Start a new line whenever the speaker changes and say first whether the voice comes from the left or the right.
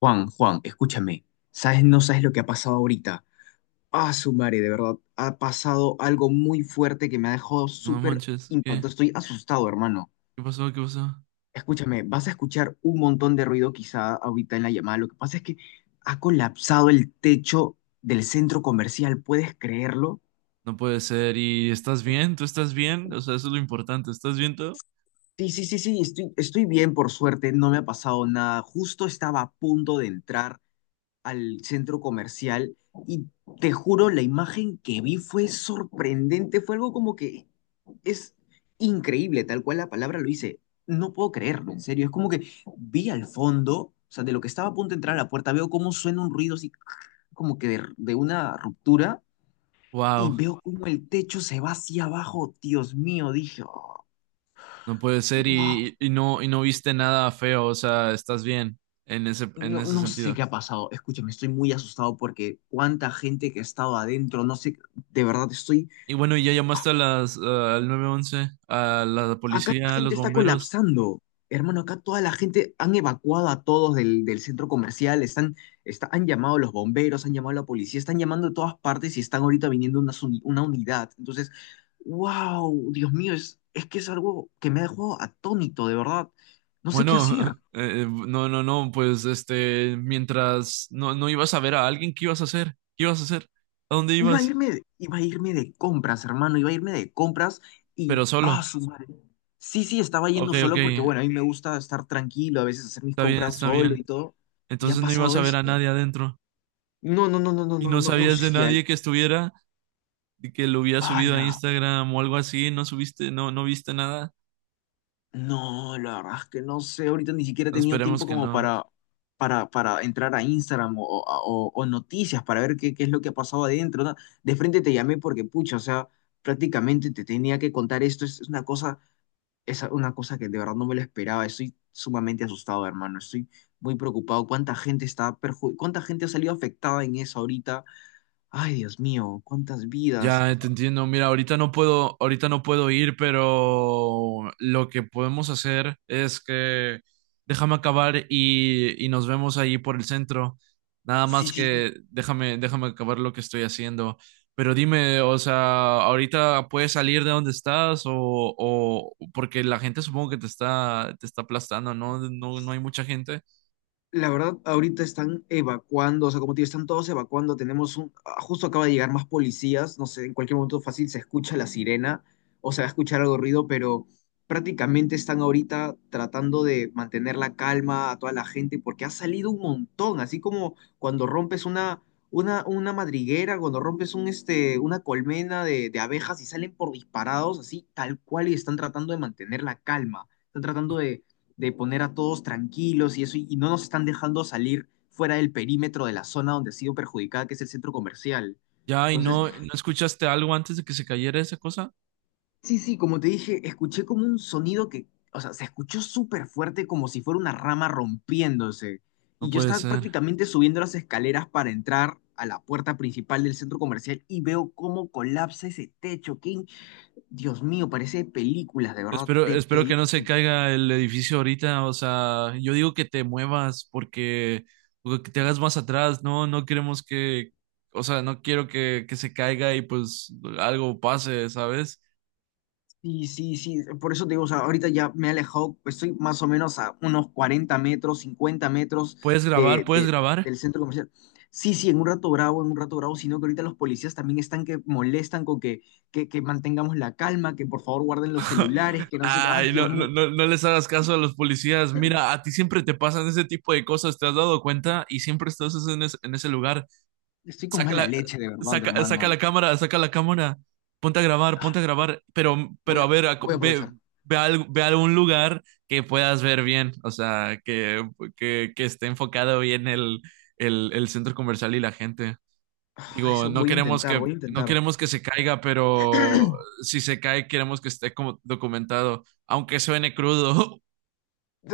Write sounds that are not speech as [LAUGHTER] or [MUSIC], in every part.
left: Juan, Juan, escúchame, ¿sabes? No sabes lo que ha pasado ahorita. Ah, su madre, de verdad, ha pasado algo muy fuerte que me ha dejado
right: No
left: súper
right: manches, ¿qué?
left: impactado. Estoy asustado, hermano.
right: ¿Qué pasó? ¿Qué pasó?
left: Escúchame, vas a escuchar un montón de ruido quizá ahorita en la llamada. Lo que pasa es que ha colapsado el techo del centro comercial, ¿puedes creerlo?
right: No puede ser. ¿Y estás bien? ¿Tú estás bien? O sea, eso es lo importante. ¿Estás bien tú?
left: Sí, sí, sí, sí, estoy bien, por suerte, no me ha pasado nada. Justo estaba a punto de entrar al centro comercial y te juro, la imagen que vi fue sorprendente, fue algo como que es increíble, tal cual la palabra lo dice. No puedo creerlo, en serio. Es como que vi al fondo, o sea, de lo que estaba a punto de entrar a la puerta, veo cómo suena un ruido así como que de una ruptura y
right: Wow,
left: veo cómo el techo se va hacia abajo. Dios mío, dije: "Oh,
right: no puede ser.
left: wow".
right: Y no, no viste nada feo. O sea, estás bien en ese, en
left: no,
right: ese
left: no sé
right: sentido.
left: qué ha pasado. Escúchame, estoy muy asustado porque cuánta gente que ha estado adentro, no sé, de verdad estoy.
right: Y bueno, ¿y ya llamaste a las, al nueve once, a la
left: Acá la
right: policía, a los
left: gente está
right: bomberos?
left: colapsando. Hermano, acá toda la gente han evacuado a todos del centro comercial, han llamado a los bomberos, han llamado a la policía, están llamando de todas partes y están ahorita viniendo una unidad. Entonces, wow, Dios mío, es que es algo que me ha dejado atónito, de verdad. No sé qué
right: Bueno,
left: hacer.
right: [LAUGHS] no, no, no, pues mientras no, no ibas a ver a alguien, ¿qué ibas a hacer? ¿Qué ibas a hacer? ¿A dónde
left: Iba a
right: ibas?
left: irme, de- iba a irme de compras, hermano, iba a irme de compras y,
right: Pero
left: ah,
right: solo.
left: su madre. Sí, sí, estaba
right: Ok,
left: yendo
right: ok,
left: solo porque, bueno, a mí me gusta estar tranquilo, a veces hacer mis
right: está bien,
left: compras
right: está
left: solo
right: bien.
left: y todo. Y ha
right: Entonces no ibas
left: pasado
right: a ver a
left: esto.
right: nadie adentro
left: No, no, no, no, no,
right: y
left: no,
right: no
left: no, no
right: sabías
left: sé
right: de
left: si al...
right: nadie que estuviera y que lo hubiera subido a
left: ¡Hala!
right: Instagram o algo así, no subiste, no, no viste nada.
left: No, la verdad es que no sé, ahorita ni siquiera he tenido
right: Esperemos
left: tiempo
right: que
left: como
right: no.
left: para, para entrar a Instagram, o noticias para ver qué es lo que ha pasado adentro, ¿no? De frente te llamé porque, pucha, o sea, prácticamente te tenía que contar esto, es una cosa que de verdad no me lo esperaba. Estoy sumamente asustado, hermano. Estoy muy preocupado. ¿Cuánta gente ha salido afectada en eso ahorita? Ay, Dios mío, cuántas vidas.
right: Ya te entiendo. Mira, ahorita no puedo ir, pero lo que podemos hacer es que déjame acabar y nos vemos ahí por el centro. Nada
left: Sí,
right: más
left: sí, sí.
right: que déjame acabar lo que estoy haciendo. Pero dime, o sea, ahorita puedes salir de donde estás o porque la gente supongo que te te está aplastando, ¿no? No, no hay mucha gente.
left: La verdad, ahorita están evacuando, o sea, como te digo, están todos evacuando. Justo acaba de llegar más policías, no sé, en cualquier momento fácil se escucha la sirena o se va a escuchar algo de ruido, pero prácticamente están ahorita tratando de mantener la calma a toda la gente porque ha salido un montón, así como cuando rompes una madriguera, cuando rompes una colmena de abejas y salen por disparados, así tal cual, y están tratando de mantener la calma, están tratando de poner a todos tranquilos y eso, y no nos están dejando salir fuera del perímetro de la zona donde ha sido perjudicada, que es el centro comercial.
right: Ya, y
left: Entonces,
right: no, ¿no escuchaste algo antes de que se cayera esa cosa?
left: sí, sí, como te dije, escuché como un sonido que, o sea, se escuchó súper fuerte como si fuera una rama rompiéndose.
right: No
left: Y yo
right: puede
left: estaba
right: ser.
left: prácticamente subiendo las escaleras para entrar a la puerta principal del centro comercial y veo cómo colapsa ese techo. Que Dios mío, parece de películas, de verdad, de
right: Espero que no se
left: películas.
right: caiga el edificio ahorita, o sea, yo digo que te muevas porque o que te hagas más atrás, no, no queremos que, o sea, no quiero que se caiga y pues algo pase, ¿sabes?
left: Sí, sí, sí, por eso te digo, o sea, ahorita ya me he alejado, pues estoy más o menos a unos 40 metros, 50 metros
right: ¿Puedes grabar?
left: de,
right: ¿Puedes
left: de-
right: grabar?
left: del centro comercial. Sí, sí, en un rato bravo, en un rato bravo, sino que ahorita los policías también están que molestan con que, que mantengamos la calma, que por favor guarden los celulares,
right: [LAUGHS]
left: que no sé, ah,
right: Ay, no,
left: Dios
right: no,
left: mío,
right: no, no les hagas caso a los policías. Mira, a ti siempre te pasan ese tipo de cosas, ¿te has dado cuenta? Y siempre estás en ese lugar.
left: estoy con
right: Saca
left: mala leche, de verdad, hermano.
right: saca la cámara,
left: Ah,
right: ponte a grabar,
left: Voy
right: pero a
left: a,
right: ver,
left: voy a
right: ve,
left: aprovechar.
right: ve, ve a algún lugar que puedas ver bien, o sea, que esté enfocado bien el centro comercial y la gente. Digo,
left: Eso
right: no
left: voy a
right: queremos
left: intentar,
right: que,
left: voy a
right: no
left: intentar.
right: queremos que se caiga, pero si se cae, queremos que esté como documentado, aunque suene crudo. [LAUGHS]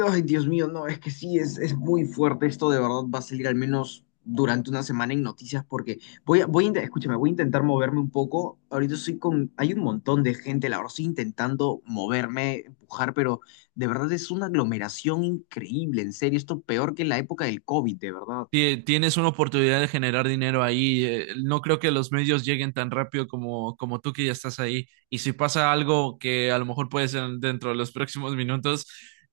left: Ay, Dios mío, no, es que sí, es muy fuerte esto, de verdad va a salir al menos durante una semana en noticias porque escúchame, voy a intentar moverme un poco. Ahorita hay un montón de gente, la verdad, estoy intentando moverme, empujar, pero de verdad es una aglomeración increíble, en serio, esto peor que la época del COVID, de verdad.
right: Tienes una oportunidad de generar dinero ahí. No creo que los medios lleguen tan rápido como, como tú que ya estás ahí. Y si pasa algo que a lo mejor puede ser dentro de los próximos minutos,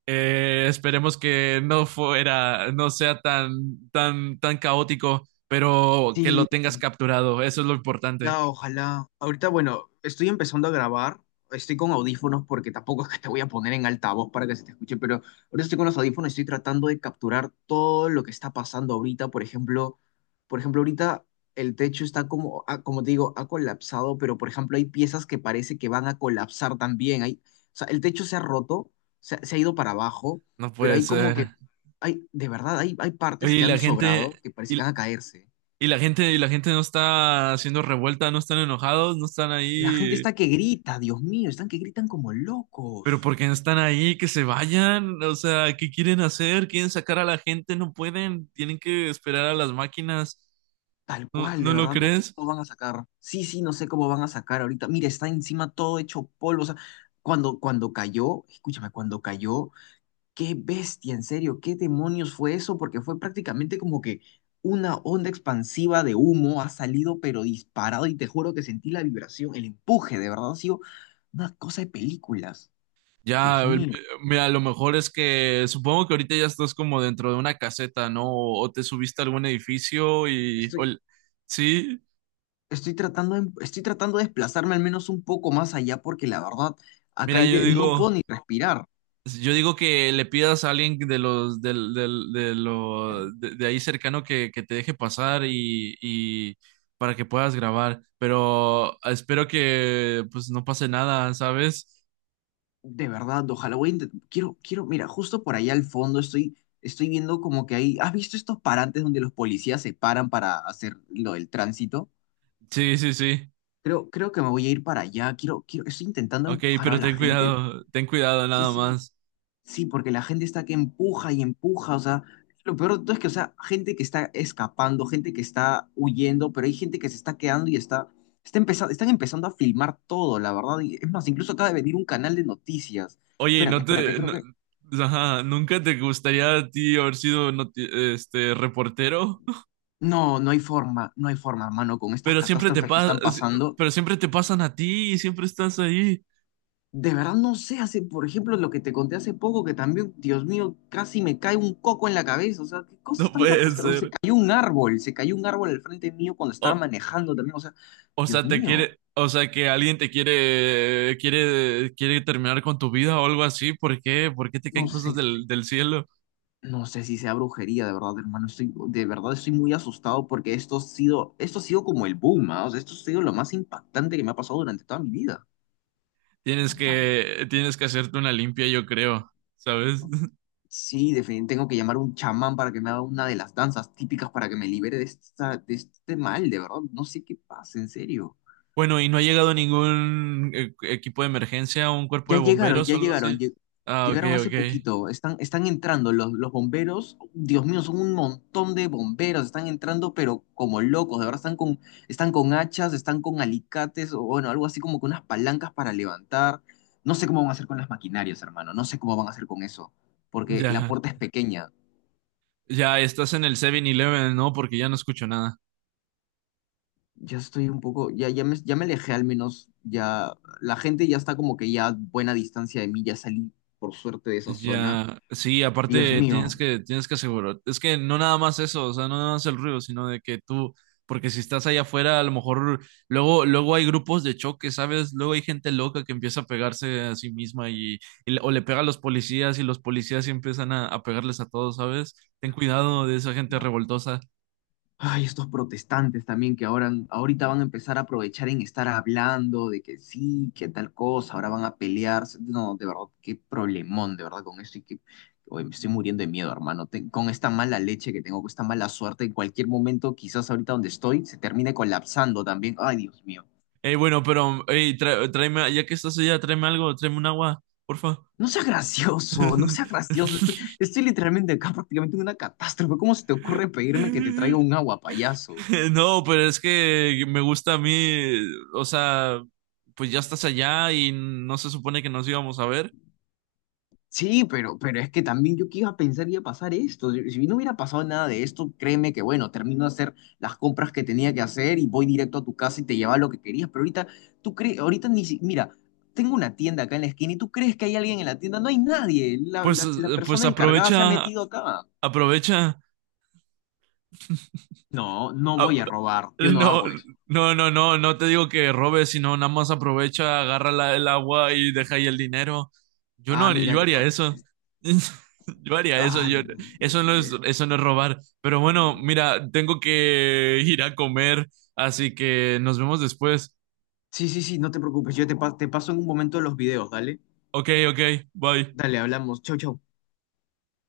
right: esperemos que no fuera, no sea tan, tan, tan caótico, pero que lo
left: Sí.
right: tengas capturado. Eso es lo importante.
left: No, ojalá. Ahorita, bueno, estoy empezando a grabar. Estoy con audífonos porque tampoco es que te voy a poner en altavoz para que se te escuche, pero ahorita estoy con los audífonos y estoy tratando de capturar todo lo que está pasando ahorita. Por ejemplo, ahorita el techo está como, como te digo, ha colapsado, pero por ejemplo, hay piezas que parece que van a colapsar también. Hay, o sea, el techo se ha roto, se ha ido para abajo,
right: No
left: pero
right: puede
left: hay como que,
right: ser.
left: hay, de verdad, hay
right: Oye,
left: partes
right: y
left: que han
right: la gente,
left: sobrado que parece que van
right: y,
left: a caerse.
right: y la gente no está haciendo revuelta, no están enojados, no están
left: La gente
right: ahí.
left: está que grita, Dios mío, están que gritan como
right: Pero
left: locos.
right: ¿por qué no están ahí? Que se vayan. O sea, ¿qué quieren hacer? ¿Quieren sacar a la gente? No pueden. Tienen que esperar a las máquinas.
left: Tal
right: ¿No,
left: cual, de
right: no lo
left: verdad, no sé
right: crees?
left: cómo van a sacar. Sí, sí, no sé cómo van a sacar ahorita. Mira, está encima todo hecho polvo. O sea, cuando cayó, escúchame, cuando cayó, qué bestia, en serio, qué demonios fue eso, porque fue prácticamente como que una onda expansiva de humo ha salido, pero disparado, y te juro que sentí la vibración, el empuje, de verdad, ha sido una cosa de películas.
right: Ya,
left: Dios mío.
right: mira, lo mejor es que supongo que ahorita ya estás como dentro de una caseta, ¿no? O te subiste a algún edificio y... o
left: Estoy,
right: sí,
left: estoy tratando de desplazarme al menos un poco más allá porque la verdad, acá
right: mira,
left: hay
right: yo
left: no puedo
right: digo...
left: ni respirar.
right: Yo digo que le pidas a alguien de los del, del- de, lo, de ahí cercano que te deje pasar y para que puedas grabar, pero espero que pues no pase nada, ¿sabes?
left: De verdad, ojalá quiero, mira, justo por allá al fondo estoy viendo como que hay... ¿Has visto estos parantes donde los policías se paran para hacer lo del tránsito?
right: Sí, sí, sí.
left: Creo que me voy a ir para allá. Quiero, estoy intentando
right: Ok,
left: empujar a
right: pero
left: la gente.
right: ten cuidado
left: Sí,
right: nada
left: sí,
right: más.
left: sí, porque la gente está que empuja y empuja, o sea, lo peor de todo es que, o sea, gente que está escapando, gente que está huyendo, pero hay gente que se está quedando y están empezando a filmar todo, la verdad. Y es más, incluso acaba de venir un canal de noticias.
right: Oye, ¿y
left: Espérate,
right: no
left: espérate,
right: te
left: creo que...
right: ajá, nunca te gustaría a ti haber sido este reportero? [LAUGHS]
left: No, no hay forma, no hay forma, hermano, con estas
right: Pero siempre te
left: catástrofes que
right: pasa,
left: están pasando.
right: pero siempre te pasan a ti y siempre estás ahí.
left: De verdad no sé, por ejemplo, lo que te conté hace poco, que también, Dios mío, casi me cae un coco en la cabeza. O sea, qué
right: [LAUGHS]
left: cosas
right: No
left: tan
right: puede
left: catastróficas. Se
right: ser.
left: cayó un árbol, se cayó un árbol al frente mío cuando estaba
right: O-
left: manejando también. O sea,
right: O
left: Dios
right: sea, te
left: mío,
right: quiere, o sea, que alguien te quiere, quiere terminar con tu vida o algo así. ¿Por qué? ¿Por qué te
left: no
right: caen cosas
left: sé,
right: del cielo?
left: no sé si sea brujería, de verdad, hermano. De verdad estoy muy asustado porque esto ha sido como el boom, ¿ah? O sea, esto ha sido lo más impactante que me ha pasado durante toda mi vida. What the
right: Tienes que hacerte una limpia, yo creo, ¿sabes? [LAUGHS]
left: Sí, definitivamente tengo que llamar a un chamán para que me haga una de las danzas típicas para que me libere de este mal, de verdad. No sé qué pasa, en serio.
right: Bueno, ¿y no ha llegado ningún equipo de emergencia, un cuerpo
left: Ya
right: de
left: llegaron,
right: bomberos o
left: ya
right: algo así?
left: llegaron, lle-
right: Ah, ok,
left: llegaron hace
right: ok.
left: poquito. Están entrando los bomberos. Dios mío, son un montón de bomberos. Están entrando, pero como locos. De verdad, están con hachas, están con alicates, o bueno, algo así como con unas palancas para levantar. No sé cómo van a hacer con las maquinarias, hermano. No sé cómo van a hacer con eso. Porque la
right: Ya,
left: puerta es pequeña.
right: ya estás en el 7-Eleven, ¿no? Porque ya no escucho nada.
left: Ya estoy un poco, ya, ya me alejé al menos, ya la gente ya está como que ya a buena distancia de mí, ya salí por suerte de esa zona.
right: Ya, sí,
left: Dios
right: aparte
left: mío,
right: tienes que asegurar, es que no nada más eso, o sea, no nada más el ruido, sino de que tú, porque si estás allá afuera, a lo mejor luego hay grupos de choque, ¿sabes? Luego hay gente loca que empieza a pegarse a sí misma y, o le pega a los policías y los policías sí empiezan a pegarles a todos, ¿sabes? Ten cuidado de esa gente
left: Dios mío.
right: revoltosa.
left: Ay, estos protestantes también que ahora, ahorita van a empezar a aprovechar en estar hablando de que sí, que tal cosa, ahora van a pelearse. No, de verdad, qué problemón, de verdad, con esto y que, oye, me estoy muriendo de miedo, hermano. Con esta mala leche que tengo, con esta mala suerte, en cualquier momento, quizás ahorita donde estoy, se termine colapsando también. Ay, Dios mío.
right: Ey, bueno, pero, ey, tráeme, ya que estás allá, tráeme algo, tráeme un agua, porfa.
left: No sea gracioso, no sea gracioso. Estoy,
right: [LAUGHS]
left: estoy literalmente acá prácticamente en una catástrofe. ¿Cómo se te ocurre pedirme que te traiga un agua, payaso?
right: [LAUGHS] No, pero es que me gusta a mí, o sea, pues ya estás allá y no se supone que nos íbamos a ver.
left: Sí, pero es que también yo que iba a pensar que iba a pasar esto. Si no hubiera pasado nada de esto, créeme que bueno, termino de hacer las compras que tenía que hacer y voy directo a tu casa y te lleva lo que querías. Pero ahorita, tú crees, ahorita ni si, mira, tengo una tienda acá en la esquina y tú crees que hay alguien en la tienda. No hay nadie. La,
right: Pues,
left: la, la
right: pues
left: persona encargada se ha
right: aprovecha,
left: metido acá.
right: aprovecha. [LAUGHS]
left: No, no
right: Ah,
left: voy a robar. Yo no
right: no,
left: hago eso.
right: no, no, no, no te digo que robes, sino nada más aprovecha, agarra el agua y deja ahí el dinero. Yo no,
left: Ah, mira
right: yo
left: que.
right: haría eso. [LAUGHS] Yo haría eso,
left: Ay,
right: yo,
left: no puede ser.
right: eso no es robar. Pero bueno, mira, tengo que ir a comer, así que nos vemos después.
left: Sí, sí, sí, no te preocupes. Te paso en un momento los videos, dale.
right: Ok, ok, bye.
left: Dale, hablamos. Chau, chau.